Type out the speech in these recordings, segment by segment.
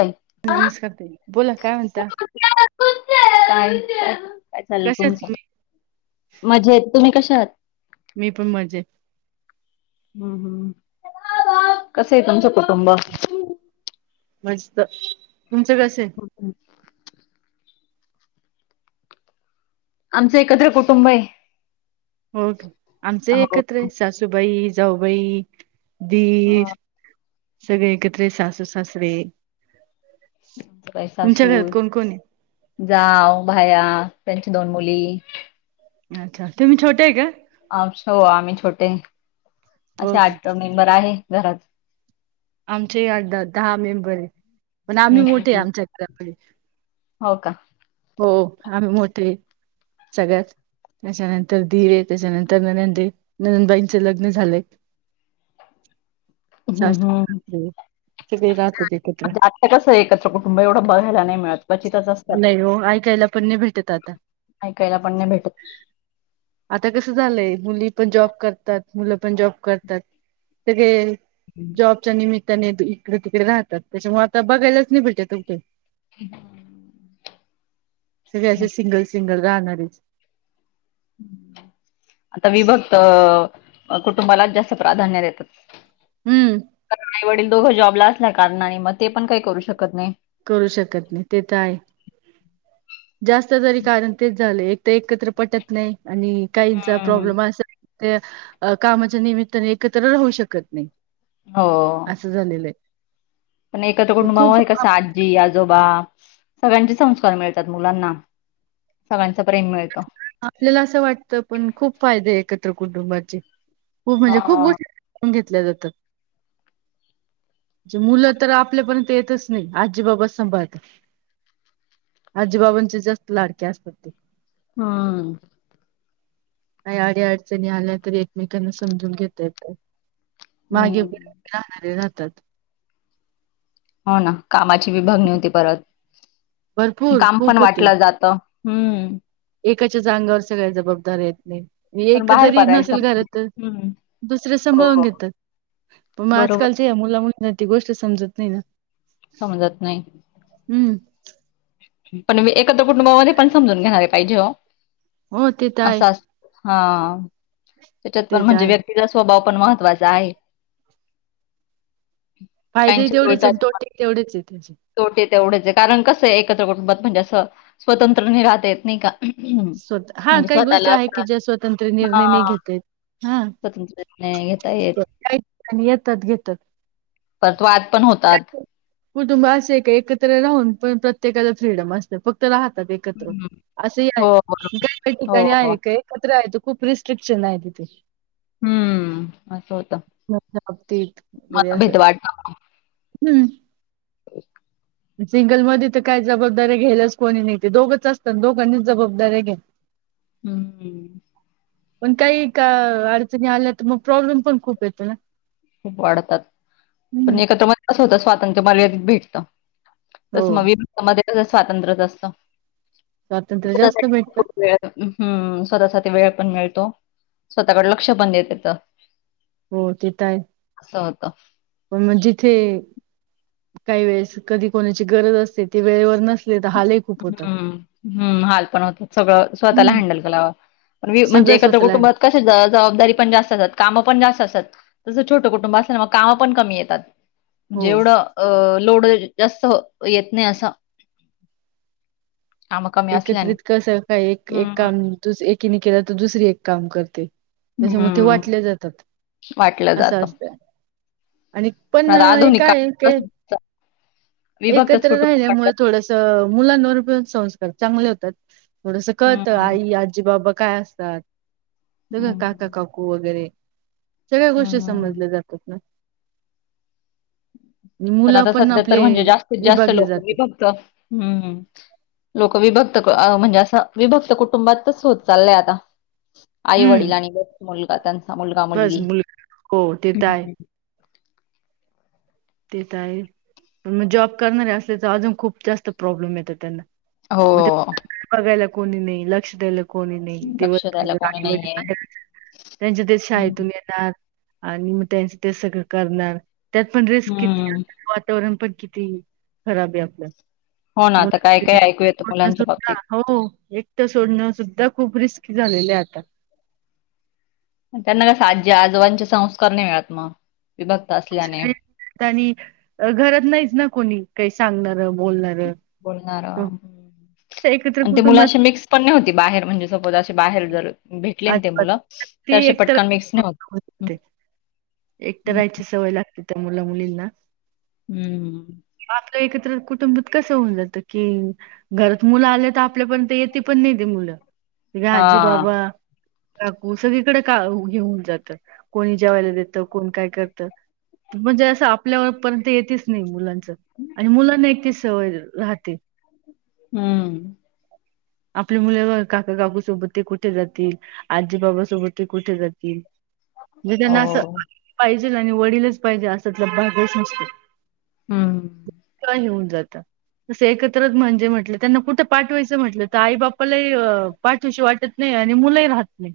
काय? नमस्कार ताई बोला काय म्हणता [unintelligible] काय चाललय कशा आहेत तुमच? तुम्ही? म्हणजे तुम्ही कशा आहात? मी पण मजेत. हू हू हू. कस आहे तुमचं कुटुंब? मस्त, तुमचं कस ए? आमचं एकत्र कुटुंब हाये. हो का? आमच ही एकत्र आहे सासूबाई, जाऊबाई दीर सगळे एकत्र ये सासू, सासरे तुमच्या घरात पैसासुर कोण कोण आहे? जाऊ, भाया त्यांची दोन मुली. अच्छा, तुम्ही छोटे आहे का? आवशो आम्ही छोटे, हो असे का आठ धा मेंबर आहे घरात. आमचे आट दहा मेंबर आहे, पण आम्ही हम्म मोठे हम्म आमच्या घराकडे. हो का? हो आम्ही मोठे सगळ्यात त्याच्यानंतर दिर, त्याच्यानंतर ननंद ये, ननंदबाईंचे लग्न झालय. हू ह. सासरे सगळे राहतात एकत्र म्हणजे आत्ता कसं एकत्र कुटुंब एवढं बघायला नाही मिळत क्वचितच असतात. बघायला पण नाही भेटत आता. ऐकायला पण नाही भेटत. आता कस झाल य? मुली पण जॉब करतात, मुलं पण जॉब करतात सगळे जॉबच्या निमित्ताने इकडे तिकडे राहतात. त्याच्यामुळे आता बघायलाच नाही भेटत कुठे? ह [inaudible] सगळे असे, सिंगल सिंगल राहणारेच. आता वीभक्त कुटुंबालाच जास्त प्राधान्य देतात. हम्म आई वडील दोघं जॉबला असल्या कारणाने, मग ते पण काही करू शकत नाही. करू शकत नाही ते तर आहे जास्त तरी कारण तेच झालंय, एक तर एकत्र पटत नाही आणि काहींचा हम्म. प्रॉब्लेम आस ते कामाच्या निमित्ताने एकत्र राहू शकत नाही. हो आसं झालेलं ए. पण एकत्र कुटुंब हवं हाय का [unintelligible] आजी, आजोबा सगळ्यांचे संस्कार मिळतात मुलांना. प्रेम मिळतं. आपल्याला असं वाटत, पण खूप फायदे एकत्र कुटुंबाचे. हो म्हणजे खूप हा. गोष्टी समजून घेतल्या जातात. म्हंजे मुले तर आपल्यापर्यंत येतच नाही, आजी बाबाच सांभाळतात. आजीबाबांचे जास्त लाडके असतात ते. हां. काही अडीअडचणी आल्या तरी, एकमेकांना समजून घेता येतात. मागे हम्म. राहणारे राहतात. हो ना, कामाची विभागणी होती परत, भरपूर काम पण खूप होते. वाटलं जात. हूम्. एकाच्याच अंगावर सगळ्या जबाबदार येत नाहीत. पण एक बाहेर जरी पडायचं नसेल घरात तर हम्म दुसरे सांभाळून हो घेतात, पण मग बरोबर आजकालच्या या मुला मुलींना ती गोष्ट समजत नाही ना. समजत नाही. हम्म पण मी एकत्र कुटुंबामध्ये पण समजून घेणारे पाहिजे ओ. हो ते तर आहे. हा त्याच्यात पण ते तर म्हणजे आहे. व्यक्तीचा स्वभाव पण महत्त्वाचा आहे. फायदे ही काहींचे तेवढेच आहेत गुळचाच आणि तोटेही तेवढेच आहेत त्याचे. तोटे तेवढेच आहे. कारण कसं आहे एकत्र कुटुंबात म्हणजे असं स्वतंत्र नाही राहता येत नाही का? स्वतः हा म्हणजे काही स्वतःला गोष्टी आहे असं की, ज्या स्वतंत्र निर्णय नाही हां, घेता येत. हा स्वतंत्र निर्णय घेता येत. काही ठिकाणी येतात घेतात. परत वाद पण होतात. कुटुंब असं आहे का एकत्र राहून पण प्रत्येकाला फ्रीडम असतं, फक्त राह तात एकत्र, हं. असं ही आहे, हो, बरोबर. काय काय हो, ठिकाणी हो. आहे का एकत्र आहे त खूप रिस्ट्रिक्शन आहे तिथे. हम्म, असं हो [unintelligible] बाबतीत, वाढतात. हम्म. [inaudible] अन सिंगलमध्ये तर काय जबाबदारी घ्यायलाच कोणी नाही, ते दोघंच असतात दोघांनीच जबाबदाऱ्या घ्या. हं. पण काही का अडचणी आल्या तर मग प्रॉब्लेम पण खूप येतो ना. खूप वाढतात, हम्म पण एकत्र मध्ये कसं होतं स्वातंत्र्य मर्यादीत भेटतं. हो तसं मग विभक्त मध्ये पण स्वातंत्र्यच असतं. स्वातंत्र्य जास्त भेटतं. हम्म, स्वतःसाठी वेळ पण मिळतो, स्वतःकडे लक्ष पण देता येतं. हो ते तर आहे. असं होतं. पण मग जिथे काही वेळेस कधी कोणाची गरज असते ती वेळेवर नसले तर हालही खूप होतात हम्म हम्म, हाल पण होतात सगळं स्वतःला हम्म हँडल करावं पण वि म्हणजे सगळं एकत्र स्वतःला हँड कुटुंबात कशा ज जबाबदारी पण जास्त असतात, कामं पण जास्त असतात. तसं छोटं कुटुंब असलं ना मग कामं पण कमी येतात, हो म्हणजे एवढं अ लोड अ‌ जास्त येत नाही असं. कामं कमी असल्याने एकत्रित कसं काय एक एक हम्म काम दु एकीने केलं तर, दुसरी एक काम करते. त्याच्यामुळं ते हम्म वाटल्या जातात, वाटलं असं जातं असतंय. आणि पण आता अ हे आधुनिक काय काळात के कसं विभक्तच एकत्र कुटुंब राहिल्यामुळे वाटलं थोडसं मुलांवर पण संस् कार चांगले होतात, थोडंसं कळतं हम्म आई, आजी, बाबा काय असतात. त्याला काका हम्म काकू वगैरे सगळ्या गोष्टी हम्म समजल्या जातात ना. आणि पण मुलं आता सध्या तर आपले म्हणजे जास्तीत जास्त विभागले लोकं जातात. विभक्त, हम्म, लोक विभक्त क अ म्हणजे असं विभक्त कुटुंबातच होत चाललंय आता. आई वडिल हम्म आणि [unintelligible] मुलगा त्यांचा मुलगा बस मुलगी, मुल हो ते तर आहे हम्म. ते तर आहे पण मग जॉब करणारे असल्या तर अजून खूप जास्त प्रॉब्लेम येतो त्यांना हो मग ते बघायला कोणी नाही लक्ष दलं कोणी नाही दिवस लक्ष द्यायला कोणी नाहीये त्यांच्या ते शा आहे हम्म. तुम् येणार आणि मग त्यांच ते सगळं करणार त्यात पण रेस किती हम्म वातावरण पण किती खराब आहे आपल्या हो ना आता काय काय ऐक हो एकटं सोडणं सुद्धा खूप रिस् झालेले आता त्यांना काज्या आजोबांचे संस्कार नाही मिळत मग विभक्त असल्याने आणि अ घरात नाहीच ना कोणी काही सांगणार बोलणार बोलणार एकत्र ते कुटुंबात मुलाशी मिक्स पण नाही होती बाहेर म्हणजे सपोज अे बाहेर जर भेटले ना ते अच्छा मुलं ती असे एक तर पटकन मिक्स नाही होत एकट हम्म राहायची सवय लागते त्या मुला मुलींना हम्म आपलं एकत्र कुटुंबात कस होऊन जातं की घरात मुलं आले तर आपल्यापर्यंत येेत पण नाही ते मुलं हा आजी बाबा काकू सगळीकडे का घेऊन जातं कोणी जेवायला देत कोण काय करतं म्हणजे असं आपल्यावर पर्यंत येेतच नाही मुलांच आणि मुलाना ते सवय राहते हम्म आपल्या मुलंवर काकाकाकूसोबत ते कुठे जातील आजी बाबासोबत ते कुठे जातील म्हणजे हो त्यांना असं पाहिजेल आणि वडीलच पाहिजे असंतलं भाग्य संस्कृ हम जात एकत्र म्हणजे म्हट त्यांना कुठ पाठवायचं म्हटलं आई बापालाही पाठीवशी वाटत नाही आणि मुलंही राहत नाही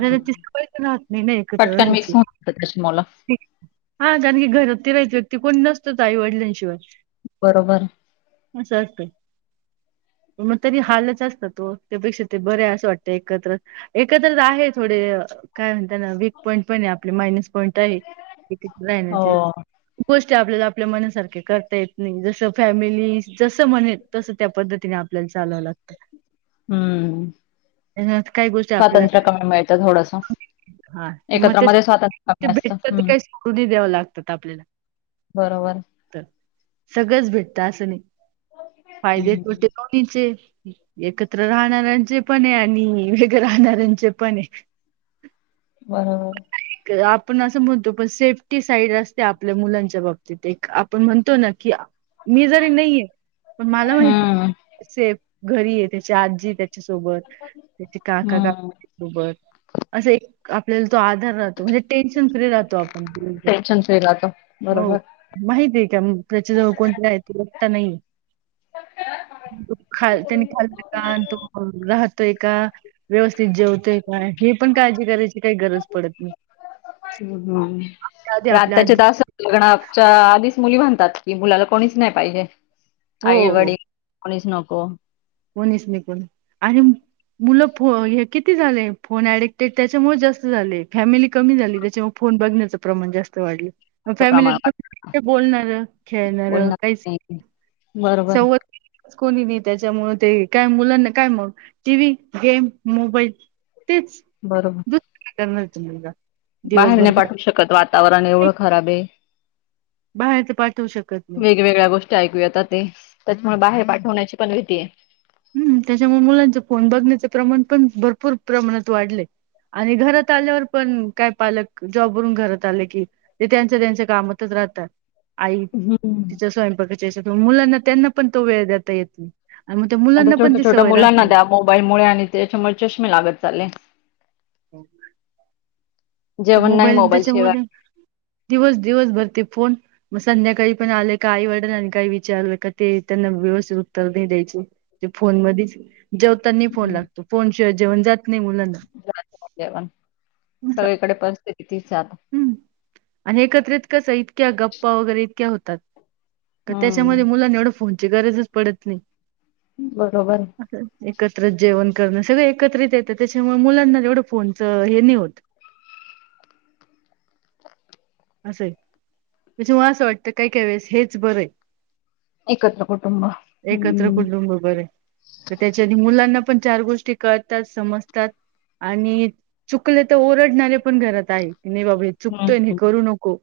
नाही ना तच पळचणहत नाही ना एकत्र पटकन राहायची मिक्स होतात तशी मुलं हा कारण की घरात त राहते व्यक्ती कोण नसतो तर आईवडिलांशिवाय बरोबर ह सते मग तरी हालच असतात तो त्यापेक्षा ते बरे आहे असं वाटतं एकत्र एकत्रच आहे थोडे काय म्हणता ना वीक पॉईंट पण आहे आपले मायनस पॉईंट आहे राण्याचे हो गोष्ट आपल्याला आपल्या मनासारखे करता येत नाही जस फॅमिली जस म्ह तस त्या पद्धतीने आपल्या चालवं लागत हम्म काही गोष्टी आपल्याला स्वातंत्र्य कमी मिळतं थोडंसं. हा ते मग एकत्र ते मध्ये स्वातंत्र्य ते कमी असतं. भेटतात ते हम्म. काही समृधी द्याव लागतात आपल्याला बरोबर. तर सगळंच भेटत असं नाही फायदे हम् ह् तोटे एकत्र राहणाऱ्यांचे पण आहे आणि वेगळे राहणाऱ्यांचे पण आहे बरोबर क- आपण असं म्हणतो पण सेफ्टी साईड असते आपल्या मुलांच्या बाबतीत एक आपण म्हणतो ना की मी जरी नाहीये पण मला हम्म. माहिती घरी आहे त्याची आजी त्या त्या हम्म. का अस आपल्याला त णेे राह टेन्शन फ्री राहतं. आप बरोबर. माती त्याचे जवळ कोणत आहे तत्ता नाही का आणि तो राहतोय का, व्यवस्थित जेवतोय का, हे पण काळजी करायची काही गरज पडत नाही ह् हम् त्याआधी आपल्या रातताच्या आजी तर लग्नागच्या आधीच मुली म्हणतात की मुलाला कोणीच नाही पाहिजे आईवडील कोणीच नको कोणीस मी कोणी अरे मुलं फ किती झाले फोन ऍडिक्टेड त्याच्यामुळे जास्त झाले फॅमिली कमी झाली त्याच्यामुळे फो बघण्याचं प्रमाण जास्त वाढलं असं प्रमाण वाटतं. फॅमिलीत बोलणार खेळणार बोलणार काहीच नाही. बरोबर संवाद कोणी त्याच्यामुळे ते काय मुलांना काय मग टी व्ही गेम मोबाईल तेच बरोबर. दुसरणार तुला बाहेर नाही पाठवू शकत वातावरण नाही एवढं खराब आहे बाहेर तर पाठवू शकत नाही. वेगवेेगळ्या गोष्टी ऐकूयाेत ते त्याच्यामुळे बाहेर पाठवण्याची पण माहितीय हम्म त्याच्यामुळे मुलांचे फोन बघण्याचे प्रमाण पण भरपूर प्रमाणात वाढले आणि घरात आल्यावर पण काय पालक जॉबवरून घरात आले की ते त्यांच्या त्यांच्या कामातच ात आई हम्म. तिच्या स्वयंपाकाच्या हच्यात मुलांना त्यांना पण तो वेळ देता येत नाही मग त्या आता मुलांना पण छोट्या ती छोट्या सवय राहत मुलांना नाही. द्या मोबाईलमुळे आणि त्याच्यामुळे चष्मे लागत चालले हो ते जेवण नाही मोबाईल शिवाय. त्याच्यामध्ये दिवस दिवस भरते फोन मग संध्याकाळी पण आले काई वाटल आणि काही विचारलं का ते त्यांना व्यवस्थित उत्तर नाही द्यायची फोन म जेवताना फोन हं. लागतो फोनशिवाय जेवण जात नाही मुलांना जवण सगळीकडे परिस्थिती तीच आहे आता. हम्म आणि एकत्रित कस इतक्या गप्पा वगैरे इतक्या होतात का त्याच्यामध्ये हं. मुलांना एवढं फोनची गरजच पडत नाही बरोबर असं एकत्र जेवण करणं सगळ एकत्रित येतं त्याच्यामुळे मुलांना एवढं फोनच हे नाही होत [inaudible] असं आहे म्हणजे म असं वाटतं काय काय वेळेस हेच बरं आहे एकत्र कुटुंब. एकत्र हं. कुटुंब बरे तर त्याच्या आधी मुलांना पण चार गोष्टी करतात समजतात आणि चुकले तर ओरडणारे पण घरात आहे नाही बाबा हे हं, चुकतोय हे हं. करू नको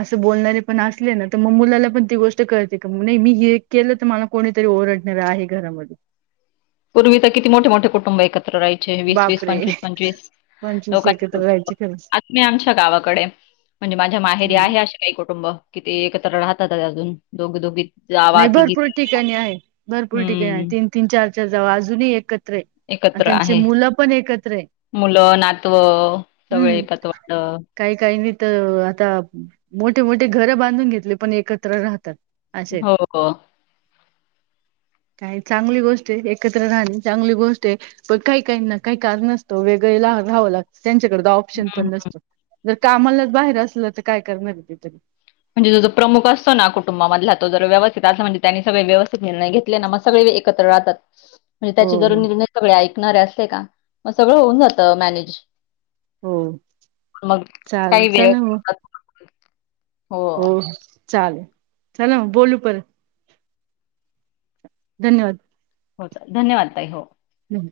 असं बोलणारे पण असले ना तर मग मुलाला पण ती गोष्ट कळते का नाही मी हे केलं तर मला कोणीतरी ओरडणार आहे घरामध्ये पूर्वी तर किती मोठे मोठे कुटुंब आहेत हायचे वीस वीस बापरे पंचवीस पंचवीस पंचवीस लोकां एकत्र राहायची खरंच आता मी आमच्या गावाकडे म्हणजे माझ्या माहेरी हम्म. आहे असे काही कुटुंब किती एकत्र राहतात अजून दोघे दोघे नाही भरपूर ठिकाणी आहे भरपूर ठिकाणी आहे हं. तीन तीन चार चार जाव अजूनही एकत आणि एकत्र त्यांची आहे. मुलं पण एकत्र आहे मुलं नातवं सगळे हम्म पतवाट काही काहीनी तर आता मोठे मोठे घर बांधून घेतले पण एकत्र राहतात असे को काय चांगली गोष्ट आहे एकत्र राहणे चांगली गोष्ट आहे पण काही काही ना काही कारणसतो वेग गला हहावं लागतं त्यांच्याक ऑप्शन पण हं. नसतो जर कामालाच बाहेर असलं तर काय करणार आहे ते तरी म्हणजे जो प्रमुख असतो ना कुटुंबाध तो ज व्यवस्थित अस म्हणेनी सगळे व्यवस्थित निर्णय घेतले ना मग सगळे एकत्र राहतात म्हणजे हो त्याचे जरर हो निर्णय सगळे ऐकणारे असते का मग सगळं होऊन जातं मॅनेज हो मग चालेल काही चला मग वेळात हो चालेल चला बोलू परत धन्यवाद हो चाल धन्यवाद ताई हो हम्